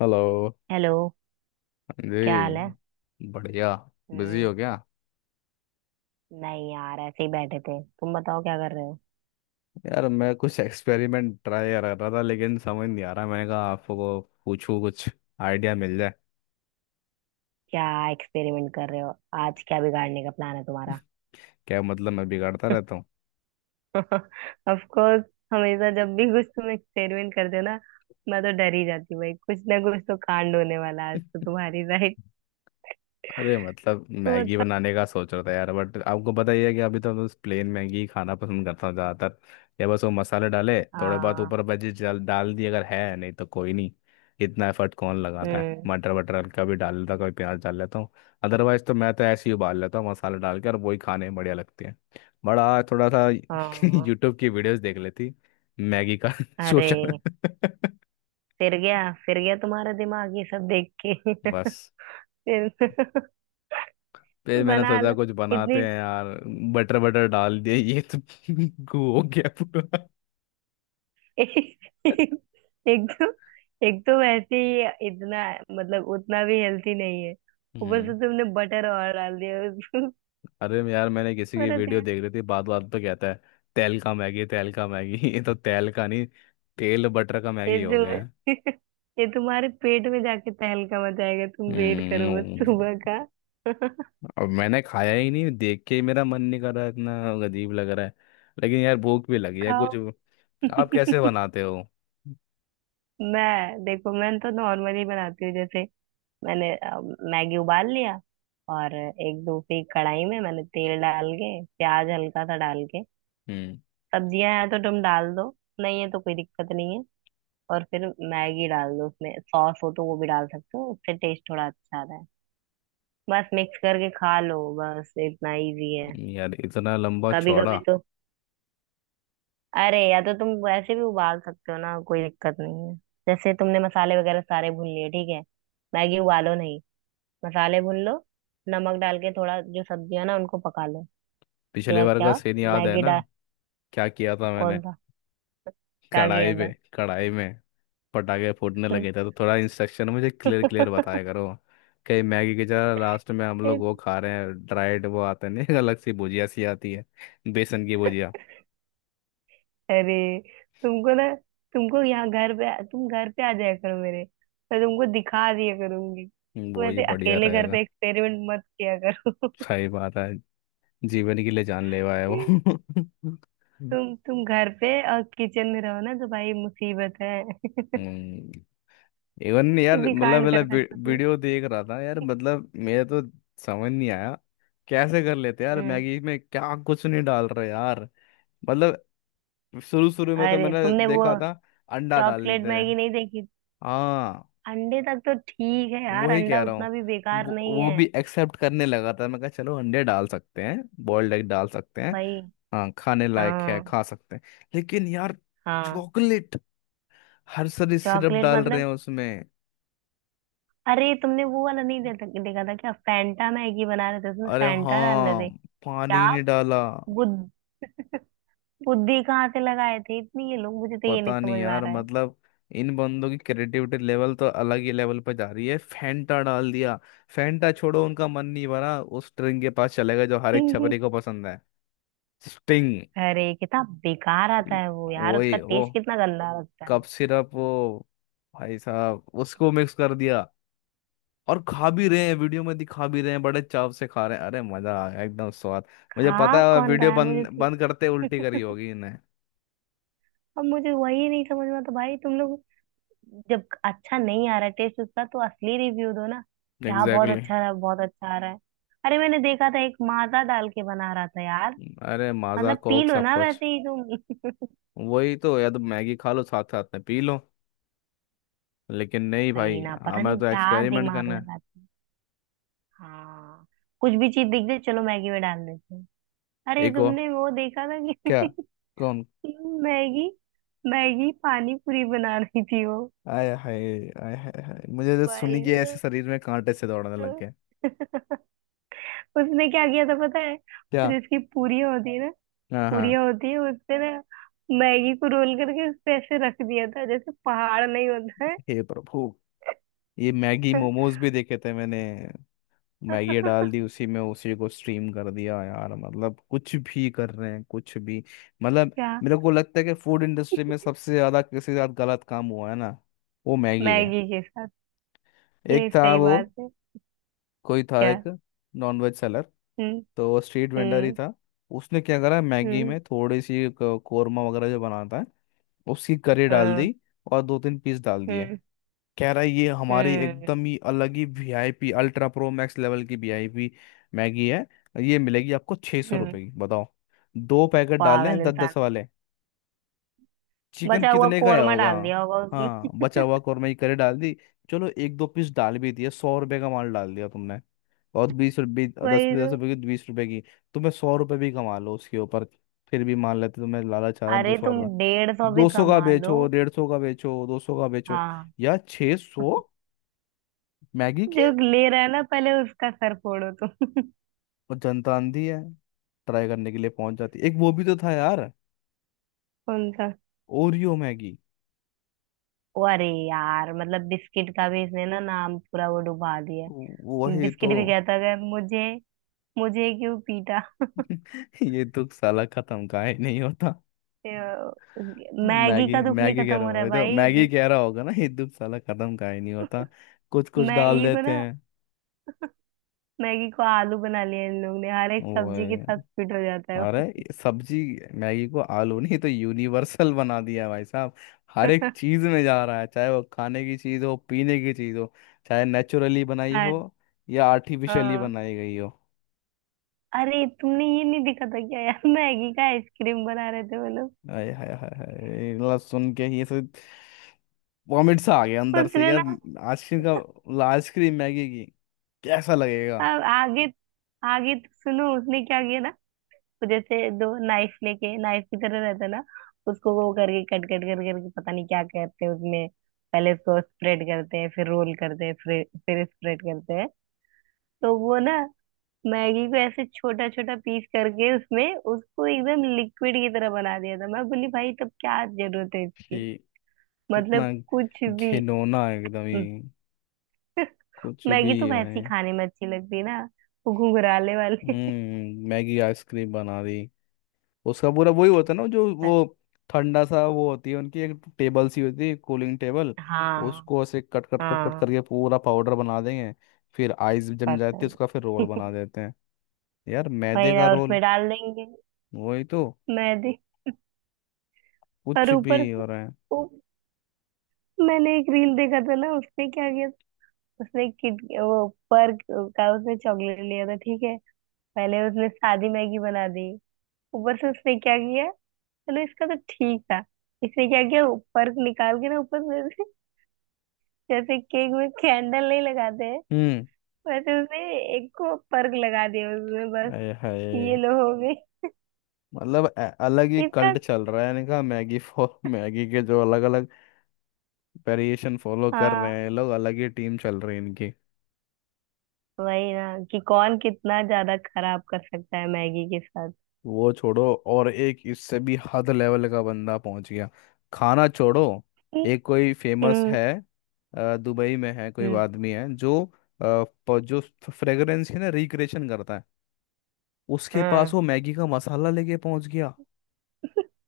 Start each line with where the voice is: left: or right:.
left: Hello.
right: Hello. क्या हाल है।
left: जी बढ़िया। बिजी
right: हम्म।
left: हो क्या?
right: नहीं यार ऐसे ही बैठे थे तुम बताओ क्या कर रहे हो।
left: यार मैं कुछ एक्सपेरिमेंट ट्राई कर रहा था लेकिन समझ नहीं आ रहा। मैंने कहा आपको पूछूं कुछ आइडिया मिल जाए।
right: क्या एक्सपेरिमेंट कर रहे हो। आज क्या बिगाड़ने का प्लान है तुम्हारा।
left: क्या मतलब मैं बिगाड़ता रहता हूँ?
right: Of course. हमेशा जब भी कुछ तुम एक्सपेरिमेंट करते हो ना मैं तो डर ही जाती हूँ भाई कुछ ना कुछ तो कांड होने वाला है आज तो तुम्हारी राइट।
left: अरे मतलब
right: तो
left: मैगी
right: बताओ।
left: बनाने का सोच रहा था यार, बट आपको पता ही है कि अभी तो मैं बस प्लेन मैगी ही खाना पसंद करता हूँ ज़्यादातर। या बस वो मसाले डाले थोड़े बहुत
right: हाँ।
left: ऊपर, भजी डाल डाल दी, अगर है नहीं तो कोई नहीं। इतना एफर्ट कौन लगाता है?
right: हम्म।
left: मटर वटर हल्का भी डाल लेता हूँ, कभी प्याज डाल लेता हूँ। अदरवाइज तो मैं तो ऐसे ही उबाल लेता हूँ मसाला डाल के, और वही खाने में बढ़िया लगती है। बड़ा थोड़ा सा
right: हाँ।
left: यूट्यूब की वीडियोस देख लेती मैगी का
right: अरे
left: सोचा।
right: फिर गया तुम्हारा दिमाग ये सब देख के।
left: बस
right: फिर
left: फिर मैंने
right: बना
left: सोचा
right: लो।
left: कुछ
right: इतनी
left: बनाते हैं यार। बटर बटर डाल दिया, ये तो गू हो गया पूरा।
right: एक एक तो एक तो वैसे ही इतना मतलब उतना भी हेल्थी नहीं है। ऊपर से
left: हम्म।
right: तुमने बटर और डाल दिया उसको।
left: यार मैंने किसी की
right: बड़ा
left: वीडियो
right: दिया।
left: देख रही थी, बात बात पे कहता है तेल का मैगी, तेल का मैगी। ये तो तेल का नहीं, तेल बटर का
right: ये
left: मैगी हो
right: जो
left: गया है।
right: ये तुम्हारे पेट में जाके तहलका मचाएगा तुम वेट करो बस
left: हम्म।
right: सुबह का।
left: अब मैंने खाया ही नहीं, देख के ही मेरा मन नहीं कर रहा है, इतना अजीब लग रहा है। लेकिन यार भूख भी लगी है
right: खाओ।
left: कुछ। आप कैसे बनाते हो?
right: मैं देखो मैं तो नॉर्मली बनाती हूँ जैसे मैंने मैगी उबाल लिया। और एक दूसरी कढ़ाई में मैंने तेल डाल के प्याज हल्का सा डाल के
left: हम्म।
right: सब्जियां हैं तो तुम डाल दो। नहीं है तो कोई दिक्कत नहीं है। और फिर मैगी डाल दो उसमें सॉस हो तो वो भी डाल सकते हो उससे टेस्ट थोड़ा अच्छा आता है। बस मिक्स करके खा लो बस इतना इजी है।
left: यार इतना लंबा
right: कभी
left: चौड़ा?
right: कभी तो अरे या तो तुम वैसे भी उबाल सकते हो ना कोई दिक्कत नहीं है। जैसे तुमने मसाले वगैरह सारे भून लिए ठीक है। मैगी उबालो नहीं। मसाले भून लो। नमक डाल के थोड़ा जो सब्जियां ना उनको पका लो। उसके
left: पिछले
right: बाद
left: बार का
right: क्या
left: सीन याद है
right: मैगी
left: ना?
right: डाल
left: क्या किया था मैंने?
right: कौन सा क्या किया
left: कढ़ाई पे,
right: था।
left: कढ़ाई में पटाखे फूटने लगे थे, तो थोड़ा इंस्ट्रक्शन मुझे क्लियर क्लियर बताया करो। कहीं मैगी की जगह लास्ट में हम लोग वो खा रहे हैं ड्राइड, वो आते नहीं अलग सी भुजिया सी आती है, बेसन की भुजिया।
right: अरे तुमको ना तुम घर पे आ जाया करो मेरे। मैं तुमको दिखा दिया करूंगी तुम
left: वो ही
right: ऐसे
left: बढ़िया
right: अकेले घर
left: रहेगा।
right: पे एक्सपेरिमेंट मत किया करो।
left: सही बात है। जीवन के लिए जानलेवा है वो।
right: तुम घर पे और किचन में रहो ना तो भाई मुसीबत है।
left: हम्म। इवन यार
right: किसी
left: मतलब
right: कांड कर
left: मतलब
right: सकते हो।
left: वीडियो देख रहा था यार, मतलब मेरे तो समझ नहीं आया। कैसे कर लेते
right: तुम
left: यार
right: हम्म।
left: मैगी में क्या कुछ नहीं डाल रहे यार, मतलब। शुरू शुरू में तो
right: अरे
left: मैंने
right: तुमने वो
left: देखा था अंडा डाल
right: चॉकलेट
left: लेते हैं।
right: मैगी नहीं देखी।
left: हाँ,
right: अंडे तक तो ठीक है यार
left: वही
right: अंडा
left: कह रहा
right: उतना
left: हूँ।
right: भी बेकार
left: वो
right: नहीं
left: वो
right: है।
left: भी एक्सेप्ट करने लगा था, मैं कहा चलो अंडे डाल सकते हैं, बॉइल्ड एग डाल सकते हैं।
right: भाई।
left: हाँ, खाने लायक है,
right: हाँ।
left: खा सकते हैं। लेकिन यार
right: हाँ।
left: चॉकलेट, हर सारी सिरप
right: चॉकलेट
left: डाल रहे
right: मतलब
left: हैं उसमें।
right: अरे तुमने वो वाला नहीं देखा था क्या फैंटा मैगी बना रहे थे उसमें
left: अरे
right: फैंटा डाल रहे
left: हाँ,
right: थे। क्या।
left: पानी नहीं डाला।
right: बुद, बुद्धि कहाँ से लगाए थे इतनी ये लोग मुझे तो ये नहीं
left: पता नहीं
right: समझ में आ
left: यार,
right: रहा है।
left: मतलब इन बंदों की क्रिएटिविटी लेवल तो अलग ही लेवल पर जा रही है, फैंटा डाल दिया। फैंटा छोड़ो, उनका मन नहीं भरा उस स्ट्रिंग के पास चले गए, जो हर एक छपरी को पसंद है। स्टिंग,
right: अरे कितना बेकार आता है वो यार उसका
left: वही वो
right: टेस्ट कितना गंदा लगता
left: कप
right: है।
left: सिरप वो, भाई साहब उसको मिक्स कर दिया। और खा भी रहे हैं, वीडियो में दिखा भी रहे हैं बड़े चाव से खा रहे हैं, अरे मजा आ गया एकदम स्वाद। मुझे
right: खा
left: पता है
right: कौन
left: वीडियो
right: रहा है मुझे
left: बंद बंद करते उल्टी करी
right: तो।
left: होगी इन्हें।
right: अब मुझे वही नहीं समझ में आता भाई तुम लोग जब अच्छा नहीं आ रहा है टेस्ट उसका तो असली रिव्यू दो ना। क्या बहुत
left: एग्जैक्टली exactly।
right: अच्छा रहा बहुत अच्छा आ रहा है। अरे मैंने देखा था एक माजा डाल के बना रहा था यार।
left: अरे माजा
right: मतलब पी
left: कोक
right: लो
left: सब
right: ना
left: कुछ।
right: वैसे ही तुम।
left: वही तो, या तो मैगी खा लो, साथ साथ में पी लो। लेकिन नहीं
right: सही
left: भाई,
right: ना पता
left: हमें
right: नहीं
left: तो
right: क्या
left: एक्सपेरिमेंट
right: दिमाग
left: करना है।
right: लगाते। हाँ। कुछ भी चीज दिख जाए चलो मैगी में डाल देते हैं। अरे
left: एक और?
right: तुमने वो देखा था
left: क्या?
right: कि
left: कौन?
right: मैगी मैगी पानी पूरी बना रही थी वो।
left: आय हाय हाय, मुझे तो सुनी
right: भाई
left: कि ऐसे शरीर में कांटे से दौड़ने लग गए।
right: साहब। उसने क्या किया था पता है वो
left: क्या?
right: जिसकी पूरियां होती है ना
left: हाँ हाँ।
right: पूरियां होती है उसपे ना मैगी को रोल करके उस पे ऐसे रख दिया था जैसे पहाड़ नहीं होता है।
left: हे प्रभु, ये मैगी मोमोज भी देखे थे मैंने। मैगी डाल दी उसी में, उसी को स्ट्रीम कर दिया, यार मतलब कुछ भी कर रहे हैं कुछ भी। मतलब
right: क्या
left: मेरे को लगता है कि फूड इंडस्ट्री में सबसे ज्यादा किसी के साथ गलत काम हुआ है ना, वो मैगी है।
right: मैगी के साथ
left: एक
right: ये
left: था
right: सही
left: वो,
right: बात है।
left: कोई था
right: क्या।
left: एक नॉनवेज सेलर,
right: हम्म।
left: तो वो स्ट्रीट वेंडर ही
right: हम्म।
left: था। उसने क्या करा, मैगी
right: हम्म।
left: में थोड़ी सी कोरमा वगैरह जो बनाता है, उसकी करी डाल
right: हम्म।
left: दी। और 2-3 पीस डाल दिए।
right: हम्म।
left: कह रहा है ये हमारी
right: हम्म।
left: एकदम ही अलग ही VIP ultra pro max level की वीआईपी मैगी है, ये मिलेगी आपको छः सौ
right: हम्म, हम्म।
left: रुपये की, बताओ। 2 पैकेट डाले
right: पागल
left: हैं दस
right: इंसान
left: दस
right: है।
left: वाले। चिकन
right: बचा हुआ
left: कितने का आया
right: कोरमा
left: होगा?
right: डाल दिया होगा उसने।
left: हाँ बचा हुआ कौरमा की करी डाल दी, चलो एक दो पीस डाल भी दिए, 100 रुपये का माल डाल दिया तुमने। और 20 रुपये, दस
right: वही तो।
left: दस रुपए की, 20 रुपए की। तुम्हें 100 रुपए भी कमा लो उसके ऊपर, फिर भी मान लेते तुम्हें लालच आ रहा दो
right: अरे
left: सौ
right: तुम
left: रुपये
right: 150 भी
left: 200 का
right: कमा लो।
left: बेचो, 150 का बेचो, 200 का बेचो,
right: हाँ।
left: या 600 मैगी के।
right: जो ले रहा है ना पहले उसका सर फोड़ो तुम।
left: और जनता आंधी है, ट्राई करने के लिए पहुंच जाती। एक वो भी तो था यार,
right: उनका
left: ओरियो मैगी।
right: ओ अरे यार मतलब बिस्किट का भी इसने ना नाम पूरा वो डुबा दिया।
left: वही
right: बिस्किट
left: तो।
right: भी कहता है मुझे मुझे क्यों पीटा।
left: ये दुख साला खत्म का ही नहीं होता।
right: अ,
left: तो
right: मैगी
left: मैगी
right: का दुख नहीं
left: मैगी कह
right: खत्म
left: रहा
right: हो रहा
left: हो,
right: है
left: ये तो
right: भाई
left: मैगी
right: जी।
left: कह रहा होगा ना ये दुख साला खत्म का ही नहीं होता। कुछ कुछ डाल
right: मैगी को
left: देते
right: ना
left: हैं।
right: मैगी को आलू बना लिया इन लोग ने हर एक
left: ओए,
right: सब्जी के साथ फिट हो जाता है।
left: अरे ये सब्जी, मैगी को आलू नहीं तो यूनिवर्सल बना दिया है भाई साहब। हर एक चीज में जा रहा है, चाहे वो खाने की चीज हो, पीने की चीज हो, चाहे नेचुरली बनाई
right: हाँ
left: हो
right: जी।
left: या आर्टिफिशियली
right: हाँ।
left: बनाई गई हो।
right: अरे तुमने ये नहीं देखा था क्या यार मैगी का आइसक्रीम बना रहे थे वो लोग।
left: हाय हाय हाय हाय, मतलब सुन के ही ऐसे वॉमिट सा आ गया अंदर से
right: उसने
left: यार।
right: ना
left: आइसक्रीम का मतलब, आइसक्रीम मैगी की, कैसा
right: आ-
left: लगेगा?
right: आगे आगे तो सुनो उसने क्या किया ना। वो जैसे दो नाइफ लेके नाइफ की तरह रहता है ना। उसको वो करके कट कट कर करके पता नहीं क्या करते हैं उसमें। पहले उसको स्प्रेड करते हैं फिर रोल करते हैं फिर स्प्रेड करते हैं। तो वो ना मैगी को ऐसे छोटा छोटा पीस करके उसमें उसको एकदम लिक्विड की तरह बना दिया था मैं बोली भाई तब क्या जरूरत है इसकी।
left: ठीक।
right: मतलब
left: कितना
right: कुछ भी
left: घिनौना है एकदम ही,
right: हम्म,
left: कुछ भी
right: मैगी तो वैसे ही
left: है।
right: खाने में अच्छी लगती है ना। वो घुंघराले वाले
left: हम्म। मैगी आइसक्रीम बना दी, उसका पूरा वही होता है ना जो वो ठंडा सा वो होती है, उनकी एक टेबल सी होती है, कूलिंग टेबल,
right: हाँ
left: उसको ऐसे कट कट कट कट
right: हाँ।
left: करके पूरा पाउडर बना देंगे, फिर आइस जम
right: पता
left: जाती है उसका फिर रोल
right: नहीं
left: बना देते हैं, यार
right: वही
left: मैदे का
right: ना और
left: रोल।
right: उसमें डाल देंगे
left: वही तो
right: मैदे और
left: कुछ भी
right: ऊपर से
left: हो रहा है।
right: वो मैंने एक रील देखा था ना उसने क्या किया। उसने किट वो पर्क का उसने चॉकलेट लिया था ठीक है। पहले उसने सादी मैगी बना दी। ऊपर से उसने क्या किया। चलो इसका तो ठीक था। इसने क्या किया। पर्क निकाल के ना ऊपर से जैसे केक में कैंडल नहीं लगाते हैं।
left: हम्म।
right: बस उसने एक को पर्क लगा दिया उसमें बस
left: आए
right: कि ये
left: हाय,
right: लो हो गई।
left: मतलब अलग ही
right: इसका
left: कल्ट चल रहा है इनका मैगी फॉर मैगी के जो अलग अलग वेरिएशन फॉलो कर रहे
right: हाँ
left: हैं ये लोग, अलग ही टीम चल रही है इनकी।
right: वही ना कि कौन कितना ज्यादा खराब कर सकता है मैगी के साथ।
left: वो छोड़ो, और एक इससे भी हद लेवल का बंदा पहुंच गया। खाना छोड़ो, एक कोई फेमस
right: हम्म।
left: है, दुबई में है कोई
right: हम्म।
left: आदमी है जो जो फ्रेगरेंस है ना रिक्रिएशन करता है। उसके पास
right: हाँ।
left: वो मैगी का मसाला लेके पहुंच गया,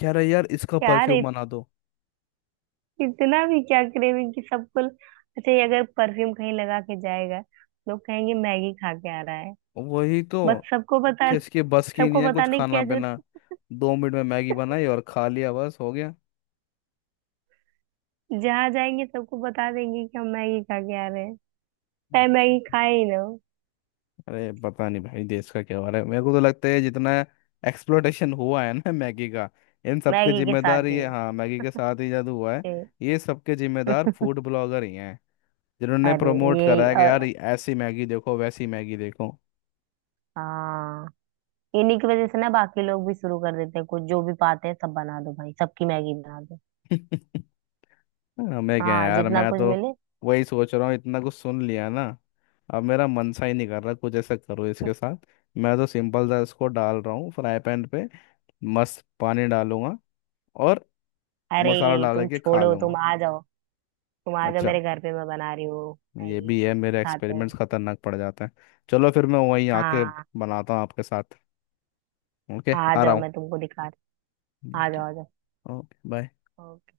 left: कह रहा है यार इसका
right: यार
left: परफ्यूम बना दो।
right: इतना भी क्या क्रेविंग कि सबको अच्छा ये अगर परफ्यूम कहीं लगा के जाएगा लोग कहेंगे मैगी खा के आ रहा है।
left: वही तो,
right: बट सबको बता
left: कि इसके बस की नहीं
right: सबको
left: है कुछ
right: बताने की
left: खाना
right: क्या
left: पीना,
right: जरूरत।
left: 2 मिनट में मैगी बनाई और खा लिया बस हो गया।
right: जहाँ जाएंगे सबको बता देंगे कि हम मैगी खा के आ रहे हैं। चाहे मैगी खाए ही ना हो।
left: अरे पता नहीं भाई देश का क्या हो रहा है, मेरे को तो लगता है जितना एक्सप्लोटेशन हुआ है ना मैगी का, इन सब के
right: मैगी के साथ
left: जिम्मेदार
right: ही
left: ये,
right: हो।
left: हाँ मैगी के साथ ही जादू हुआ है।
right: ए,
left: ये सबके जिम्मेदार फूड ब्लॉगर ही हैं, जिन्होंने
right: अरे
left: प्रमोट
right: ये
left: करा है कि यार
right: और
left: ऐसी मैगी देखो वैसी मैगी देखो।
right: हाँ इन्हीं की वजह से ना बाकी लोग भी शुरू कर देते हैं कुछ जो भी पाते हैं सब बना दो भाई सबकी मैगी बना दो।
left: हमें क्या है
right: हाँ
left: यार,
right: जितना
left: मैं
right: कुछ
left: तो
right: मिले।
left: वही सोच रहा हूँ इतना कुछ सुन लिया ना, अब मेरा मन सा ही नहीं कर रहा कुछ ऐसा करो इसके साथ। मैं तो सिंपल सा इसको डाल रहा हूँ फ्राई पैन पे, मस्त पानी डालूंगा, और
right: अरे
left: मसाला डाल
right: तुम
left: के खा
right: छोड़ो
left: लूंगा।
right: तुम आ जाओ
left: अच्छा,
right: मेरे घर पे मैं बना रही हूँ।
left: ये
right: मैगी
left: भी है मेरे
right: खाते
left: एक्सपेरिमेंट्स
right: हैं।
left: खतरनाक पड़ जाते हैं। चलो फिर मैं वहीं आके
right: हाँ
left: बनाता हूँ आपके साथ, ओके
right: आ
left: आ रहा
right: जाओ
left: हूँ।
right: मैं तुमको दिखा रही हूँ, आ
left: ठीक है,
right: जाओ आ जाओ।
left: Okay bye.
right: ओके।